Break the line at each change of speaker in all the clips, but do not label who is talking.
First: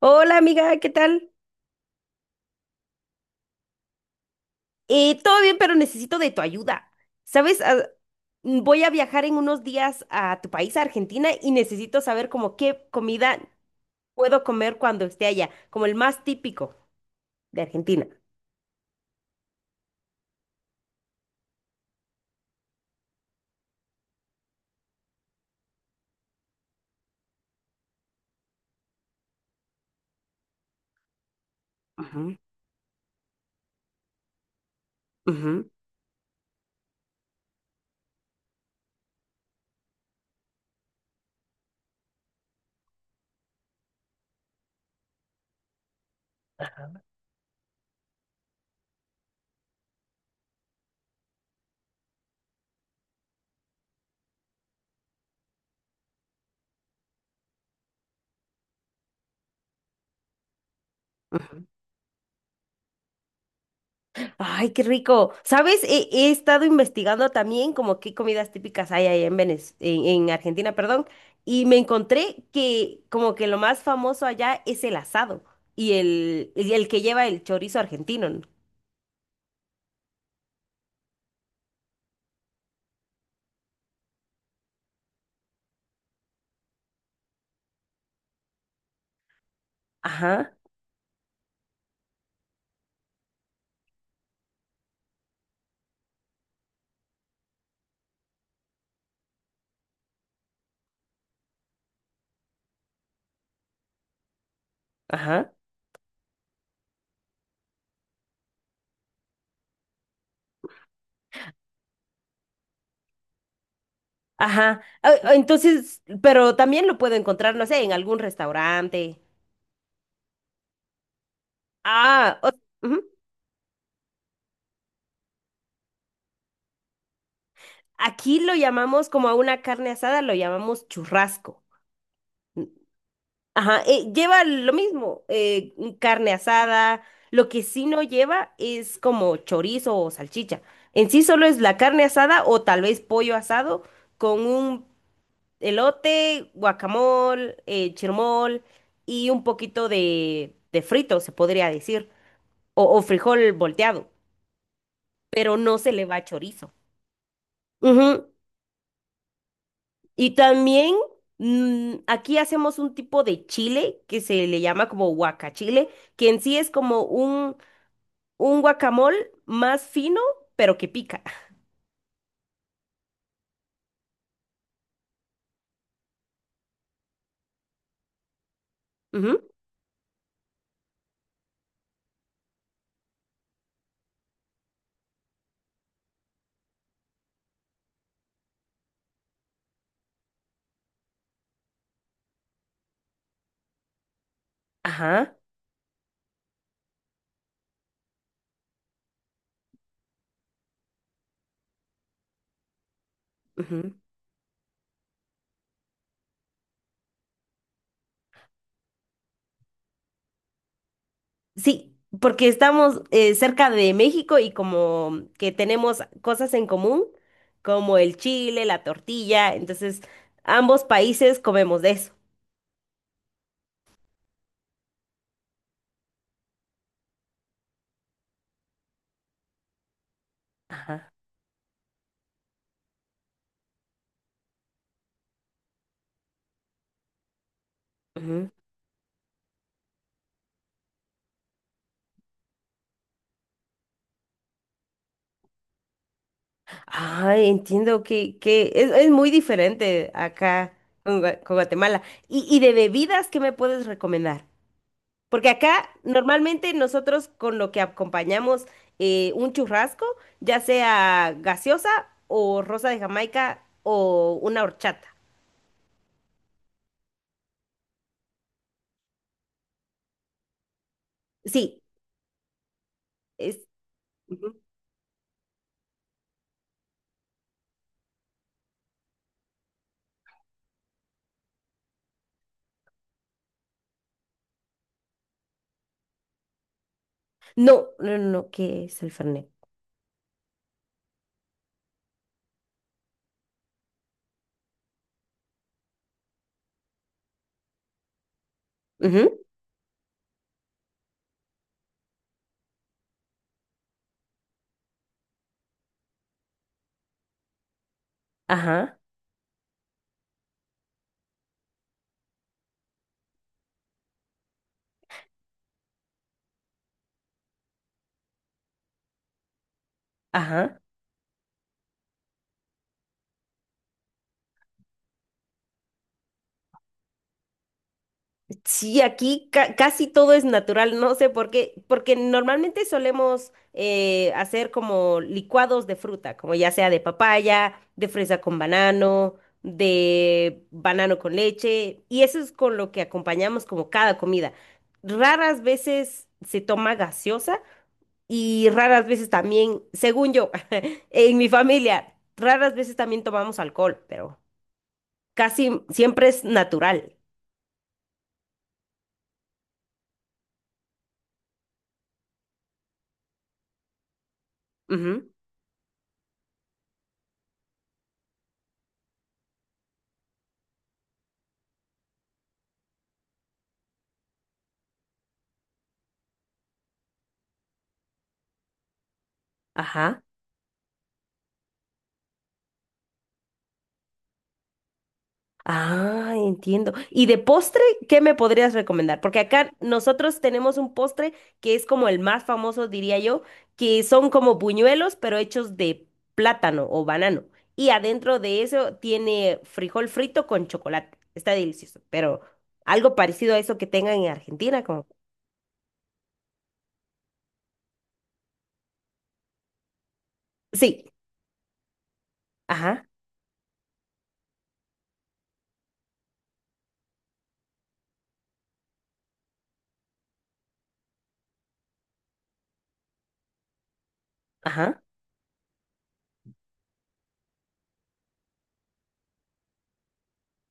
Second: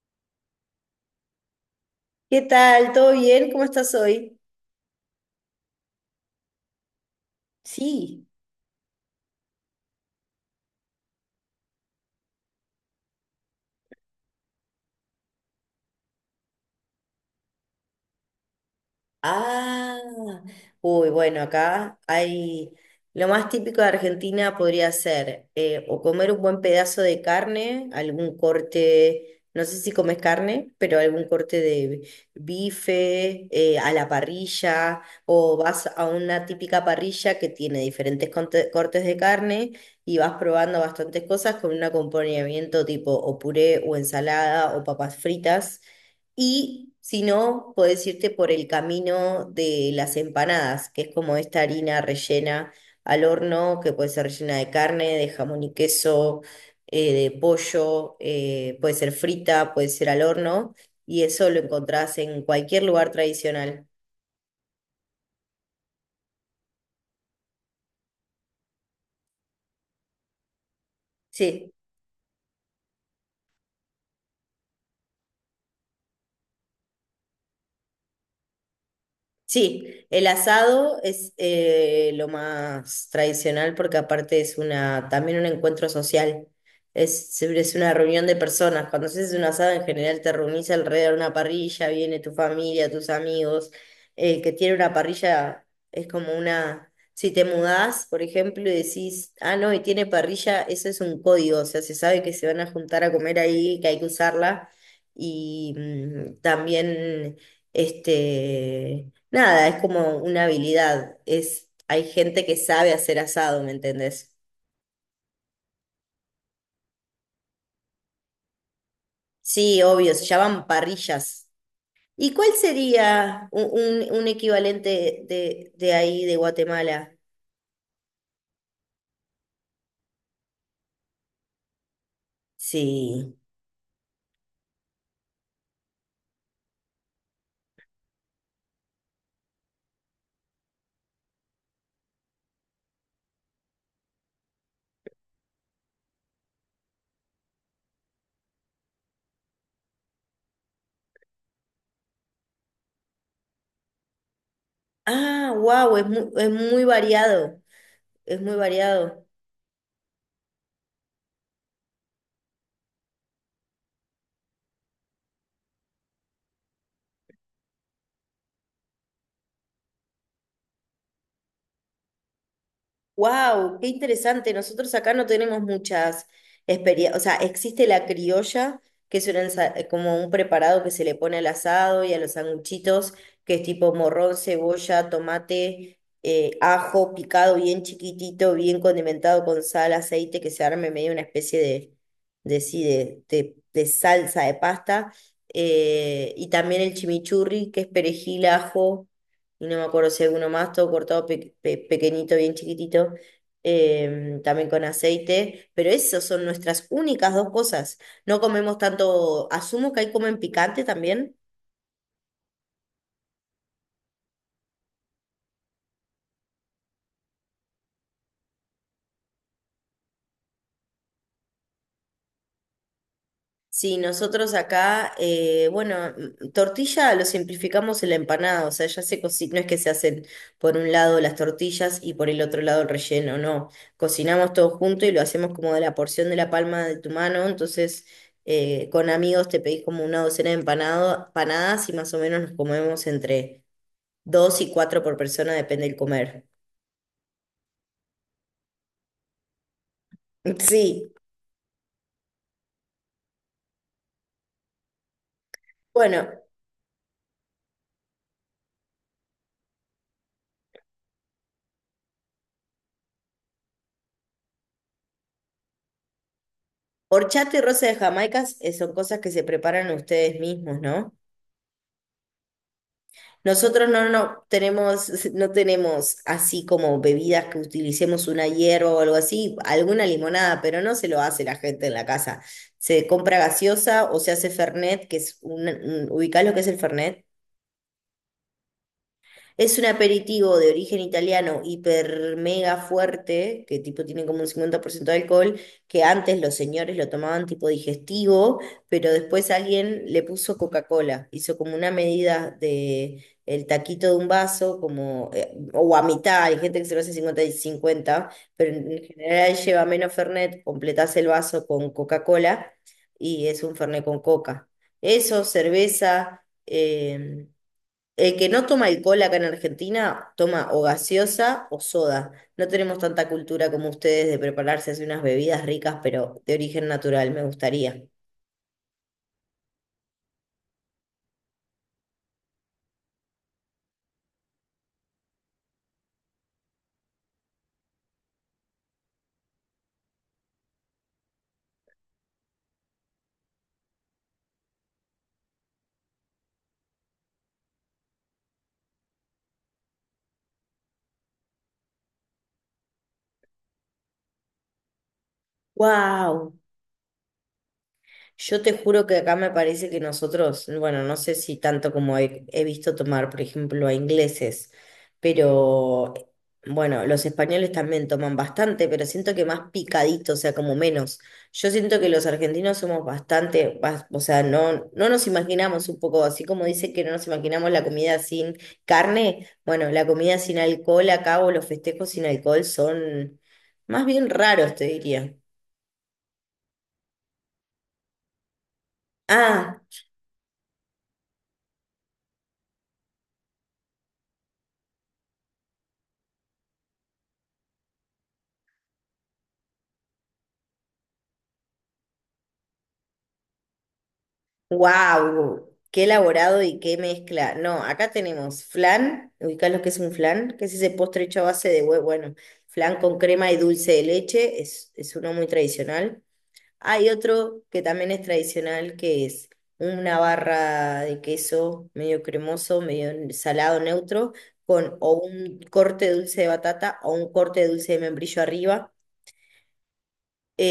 Hola amiga, ¿qué tal?
¿Qué tal? ¿Todo bien? ¿Cómo estás hoy?
Todo bien, pero necesito de tu ayuda. ¿Sabes?
Sí.
Voy a viajar en unos días a tu país, a Argentina, y necesito saber como qué comida puedo comer cuando esté allá, como el más típico de Argentina.
Ah, uy, bueno, acá hay lo más típico de Argentina podría ser o comer un buen pedazo de carne, algún corte, no sé si comes carne, pero algún corte de
Ujú,
bife a la parrilla o
ujú,
vas a una típica parrilla que tiene diferentes cortes de carne y vas probando bastantes cosas con un acompañamiento tipo o puré o ensalada o papas fritas. Y si no, puedes irte por el camino de las empanadas, que es como esta harina rellena al horno, que puede ser rellena de carne, de jamón y queso, de pollo, puede ser frita, puede ser al horno, y eso lo
ujú.
encontrás en cualquier lugar tradicional.
Ay, qué rico. ¿Sabes? He estado investigando también como qué comidas típicas hay ahí en en Argentina, perdón, y
Sí.
me encontré que como que lo más famoso allá es el asado y el que lleva el chorizo argentino, ¿no?
Sí, el asado es lo más tradicional porque aparte es una, también un encuentro social. Es, siempre es una reunión de personas. Cuando haces un asado en general te
Ajá,
reunís alrededor de una parrilla, viene tu familia, tus amigos. El que tiene una parrilla es como una... Si te mudás, por ejemplo, y decís, ah, no, y tiene parrilla, eso es un código. O sea, se sabe que se van a juntar a comer ahí, que hay que usarla.
ajá,
Y también, este... Nada, es como una habilidad. Es, hay gente que sabe hacer asado, ¿me entendés?
ajá. Entonces, pero también lo puedo encontrar, no sé, en algún restaurante.
Sí, obvio, se llaman parrillas. ¿Y
Ah,
cuál
o- Ujú.
sería un, un equivalente de ahí, de Guatemala?
Aquí lo llamamos como a una carne asada, lo llamamos churrasco. N-
Sí.
Ajá, lleva lo mismo, un carne asada. Lo que sí no lleva es como chorizo o salchicha. En sí solo es la carne asada o tal vez pollo asado con un elote, guacamole, chirmol y un poquito de frito, se podría decir, o frijol volteado,
Ah,
pero no se
wow,
le va
es
chorizo.
muy variado.
Ujú.
Es muy variado.
Y también aquí hacemos un tipo de chile que se le llama como guacachile, que en sí es como un guacamole más fino, pero que pica.
Wow, qué interesante. Nosotros acá no tenemos muchas experiencias. O sea, existe la criolla, que es una
Ujú.
como un preparado que se le pone al asado y a los sanguchitos, que es tipo morrón, cebolla, tomate, ajo picado bien chiquitito, bien condimentado con sal, aceite, que se arme medio una especie de, sí, de, de salsa de pasta.
Ajá.
Y también el chimichurri, que es perejil, ajo y no me acuerdo si alguno más, todo cortado pequeñito, bien chiquitito, también con aceite, pero esas son nuestras únicas dos cosas. No comemos tanto, asumo que ahí comen picante también.
Sí, porque estamos cerca de México y como que tenemos cosas en común, como el chile, la tortilla, entonces ambos países comemos de eso.
Sí, nosotros acá, bueno, tortilla lo simplificamos en la empanada, o sea, ya se cocina, no es que se hacen por un
Ajá.
lado las tortillas y por el otro lado el relleno, no, cocinamos todo junto y lo hacemos como de la porción de la palma de tu mano, entonces
Ujú.
con amigos te pedís como una docena de empanadas y más o menos nos comemos entre dos y cuatro por persona, depende del comer.
Ah, entiendo que es muy diferente acá
Sí,
con, con Guatemala. Y de bebidas qué me puedes recomendar? Porque acá
bueno,
normalmente nosotros con lo que acompañamos un churrasco, ya sea gaseosa o rosa de Jamaica o una horchata.
horchata y rosa de Jamaica son cosas que se preparan ustedes mismos, ¿no?
Sí, es,
Nosotros no, no
Ujú.
tenemos, no tenemos así como bebidas que utilicemos una hierba o algo así, alguna limonada, pero no se lo hace la gente en la casa. Se compra gaseosa o se hace Fernet, que es un, ¿ubicás lo que es el Fernet?
No, no, no, no, ¿qué es el Fernet?
Es un aperitivo de origen italiano hiper mega fuerte, que tipo tiene como un 50% de alcohol, que antes los señores lo tomaban tipo digestivo, pero
Ujú,
después alguien le puso Coca-Cola, hizo como una medida de el taquito de un vaso, como, o a mitad, hay gente que se lo hace 50 y 50 pero
ajá,
en general lleva menos Fernet, completás el vaso con Coca-Cola y es un Fernet con Coca. Eso, cerveza. El que no toma alcohol acá en Argentina toma
ajá.
o gaseosa o soda. No tenemos tanta cultura como ustedes de prepararse así unas bebidas ricas, pero de origen natural, me gustaría.
Sí, aquí casi todo es natural, no sé por qué, porque normalmente solemos hacer como licuados de fruta, como ya sea de papaya, de fresa con banano, de banano con leche, y eso es con lo que acompañamos como cada comida. Raras veces se toma gaseosa. Y raras veces también, según yo, en mi familia, raras veces también tomamos alcohol, pero casi siempre es
¡Wow!
natural.
Yo te juro que acá me parece que nosotros, bueno, no sé si tanto como he visto tomar, por ejemplo, a ingleses,
Ujú.
pero bueno, los españoles también toman bastante, pero siento que más picadito, o sea, como menos. Yo siento que los argentinos somos bastante, o sea, no, no nos imaginamos un poco, así como dice que no nos imaginamos la comida sin carne, bueno, la
Ajá.
comida sin alcohol acá o los festejos sin alcohol son más bien raros, te diría.
Ah, entiendo. ¿Y de postre, qué me podrías recomendar? Porque acá
Ah.
nosotros tenemos un postre que es como el más famoso, diría yo, que son como buñuelos, pero hechos de plátano o banano. Y adentro de eso tiene frijol frito con chocolate. Está delicioso, pero algo parecido a eso que tengan en Argentina, como...
Wow, qué elaborado y qué mezcla. No, acá tenemos flan, ubicás lo que es un flan, que es ese
Sí.
postre hecho a base de huevo, bueno, flan
Ajá,
con crema y dulce de leche, es uno muy tradicional. Hay otro que también es tradicional, que es una barra de queso medio cremoso, medio salado neutro, con
ajá,
o un corte de dulce de batata o un corte de dulce de membrillo arriba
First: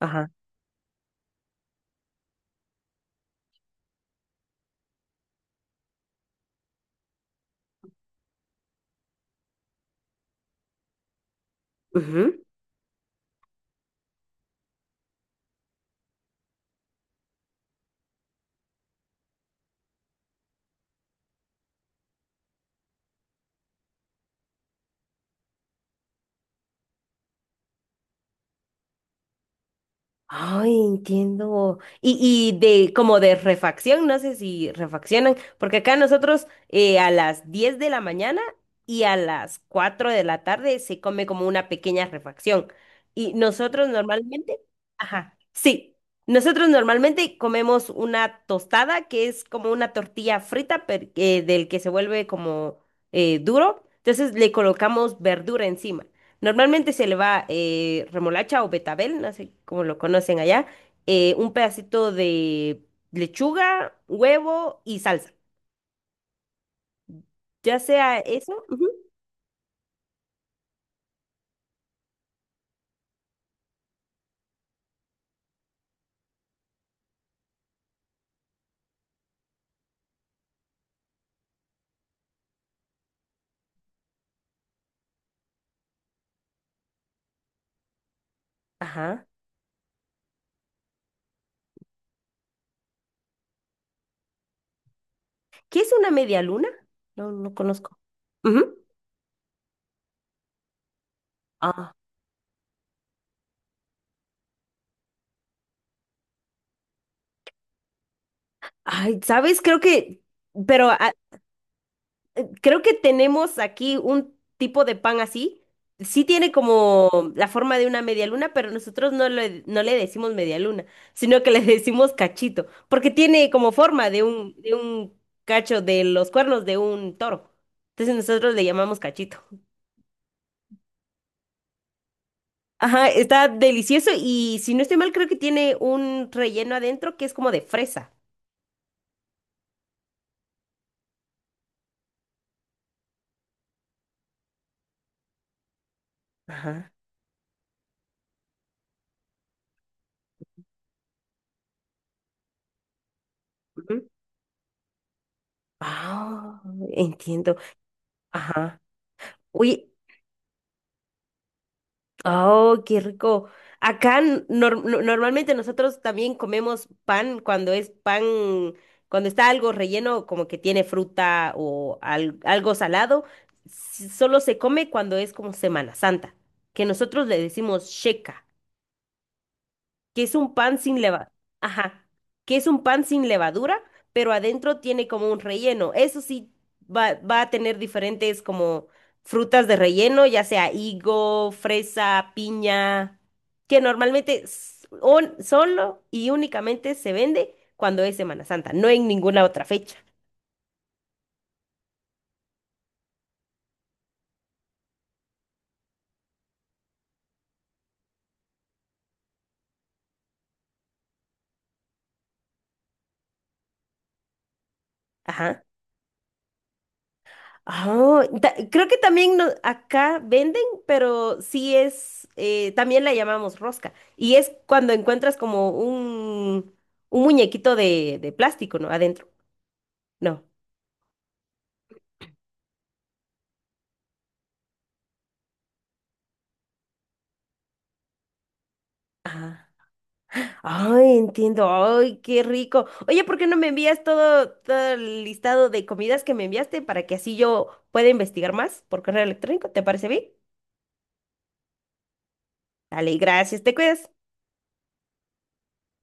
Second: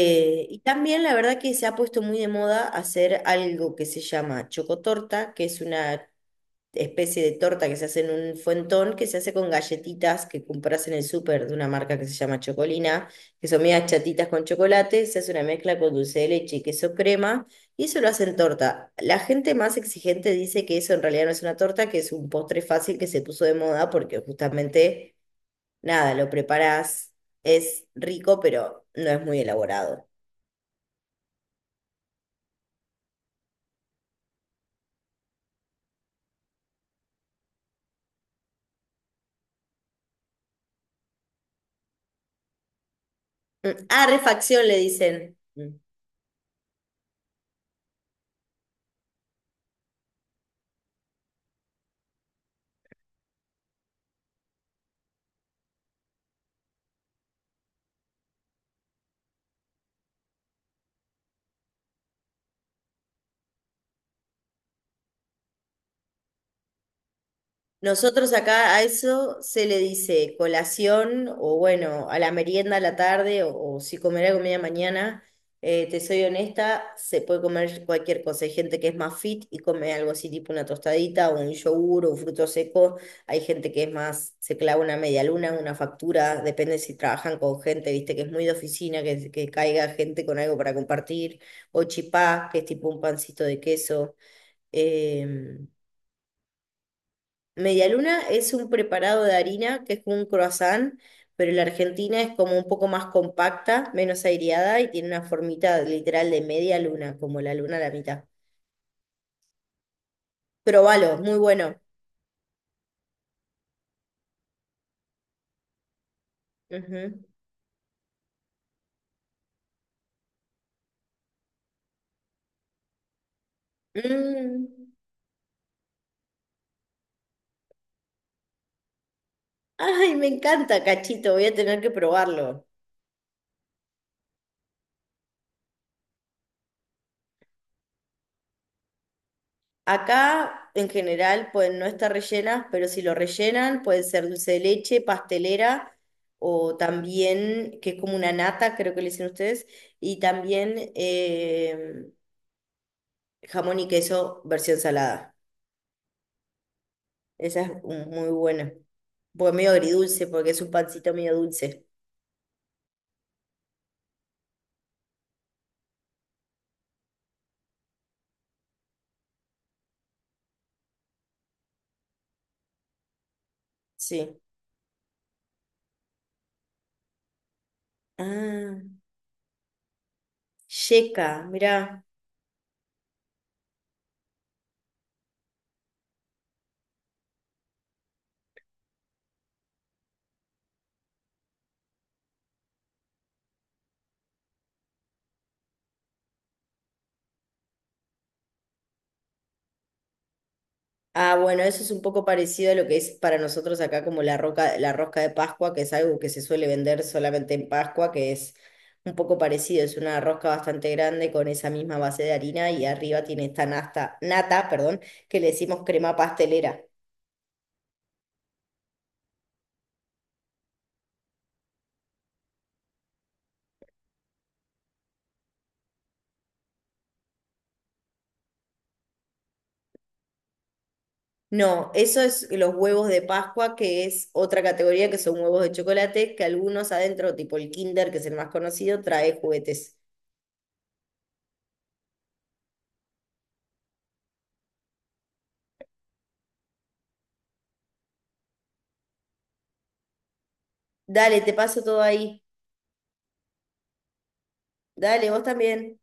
ajá.
y también la verdad que se ha puesto muy de moda hacer algo que se llama chocotorta, que es una especie de torta que se hace en un fuentón, que se hace con galletitas que compras en el súper de una marca que se
Ujú.
llama Chocolina, que son medias chatitas con chocolate, se hace una mezcla con dulce de leche y queso crema, y eso lo hacen torta. La gente más exigente dice que eso en realidad no es una torta, que es un postre fácil que se puso de moda porque justamente, nada, lo preparás, es rico, pero no es muy elaborado.
Ay, entiendo. Y de como de refacción, no sé si refaccionan, porque acá nosotros a las 10 de la mañana y a las 4 de la tarde se come como una pequeña refacción. Y nosotros
Ah,
normalmente,
refacción le
ajá,
dicen. Mm.
sí, nosotros normalmente comemos una tostada que es como una tortilla del que se vuelve como duro. Entonces le colocamos verdura encima. Normalmente se le va remolacha o betabel, no sé cómo lo conocen allá, un pedacito de lechuga, huevo y salsa. Ya sea
Nosotros
eso.
acá a
Ujú,
eso se le dice colación o bueno, a la merienda a la tarde o si comerá comida mañana. Te soy honesta, se puede comer cualquier cosa. Hay gente que es más fit y come algo así tipo una tostadita o un yogur o un fruto seco. Hay gente que es más, se clava una media luna, una factura, depende si trabajan con gente, viste, que es muy de oficina,
ajá.
que caiga gente con algo para compartir. O chipá, que es tipo un pancito de queso. Eh,
¿Qué es una media luna? No, no
media
conozco.
luna es un
Ujú.
preparado de harina que es como un croissant, pero la
Ah.
Argentina es como un poco más compacta, menos aireada y tiene una formita literal de media luna, como la luna a la mitad.
Ay, ¿sabes? Pero a-
Probalo, es muy bueno.
creo que tenemos aquí un tipo de pan así. Sí tiene como
Ujú.
la forma de una media luna, pero nosotros no le decimos media luna, sino que le decimos cachito, porque tiene como forma de de
Mm.
un cacho de los cuernos de un toro. Entonces nosotros le llamamos cachito.
Ay, me encanta, cachito, voy a tener que probarlo.
Ajá, está delicioso y si no estoy mal, creo que tiene un relleno adentro que es como de fresa.
Acá en general pueden no estar rellenas, pero si lo rellenan puede ser dulce de leche, pastelera o
Ajá.
también, que es como una nata, creo que le dicen ustedes, y también jamón y
Ujú.
queso versión salada.
Ah, entiendo.
Esa es muy buena.
Ajá.
Porque medio
Oye,
agridulce, porque es un pancito medio dulce.
oh, qué rico. Acá normalmente nosotros también comemos pan cuando es pan, cuando está algo relleno, como que tiene fruta o algo salado. Solo
Sí.
se come cuando es como Semana Santa, que nosotros le decimos sheca,
Ah,
que es un pan sin leva,
yeca, mirá.
ajá, que es un pan sin levadura, pero adentro tiene como un relleno. Eso sí va, va a tener diferentes como frutas de relleno, ya sea higo, fresa, piña, que normalmente solo y únicamente se vende cuando es Semana Santa, no en ninguna otra fecha.
Ah, bueno, eso es un poco parecido a lo que es para nosotros acá como la roca, la rosca de Pascua, que es algo que se suele vender solamente en Pascua, que es un poco parecido, es una rosca bastante grande con esa misma base de harina y arriba tiene esta nata, perdón, que le
Ajá.
decimos crema pastelera.
Ah, creo que también acá venden, pero sí es, también la llamamos rosca. Y es cuando encuentras como un muñequito de plástico, ¿no? Adentro. No.
No, eso es los huevos de Pascua, que es otra categoría que son huevos de chocolate, que algunos adentro, tipo el Kinder, que es el más conocido, trae
Ah.
juguetes.
Ay, entiendo. Ay, qué rico. Oye, ¿por qué no me envías todo el listado de comidas que me enviaste para que así yo pueda investigar más por correo electrónico? ¿Te parece bien?
Dale, te paso todo ahí.
Dale, gracias, te cuidas.
Dale, vos también.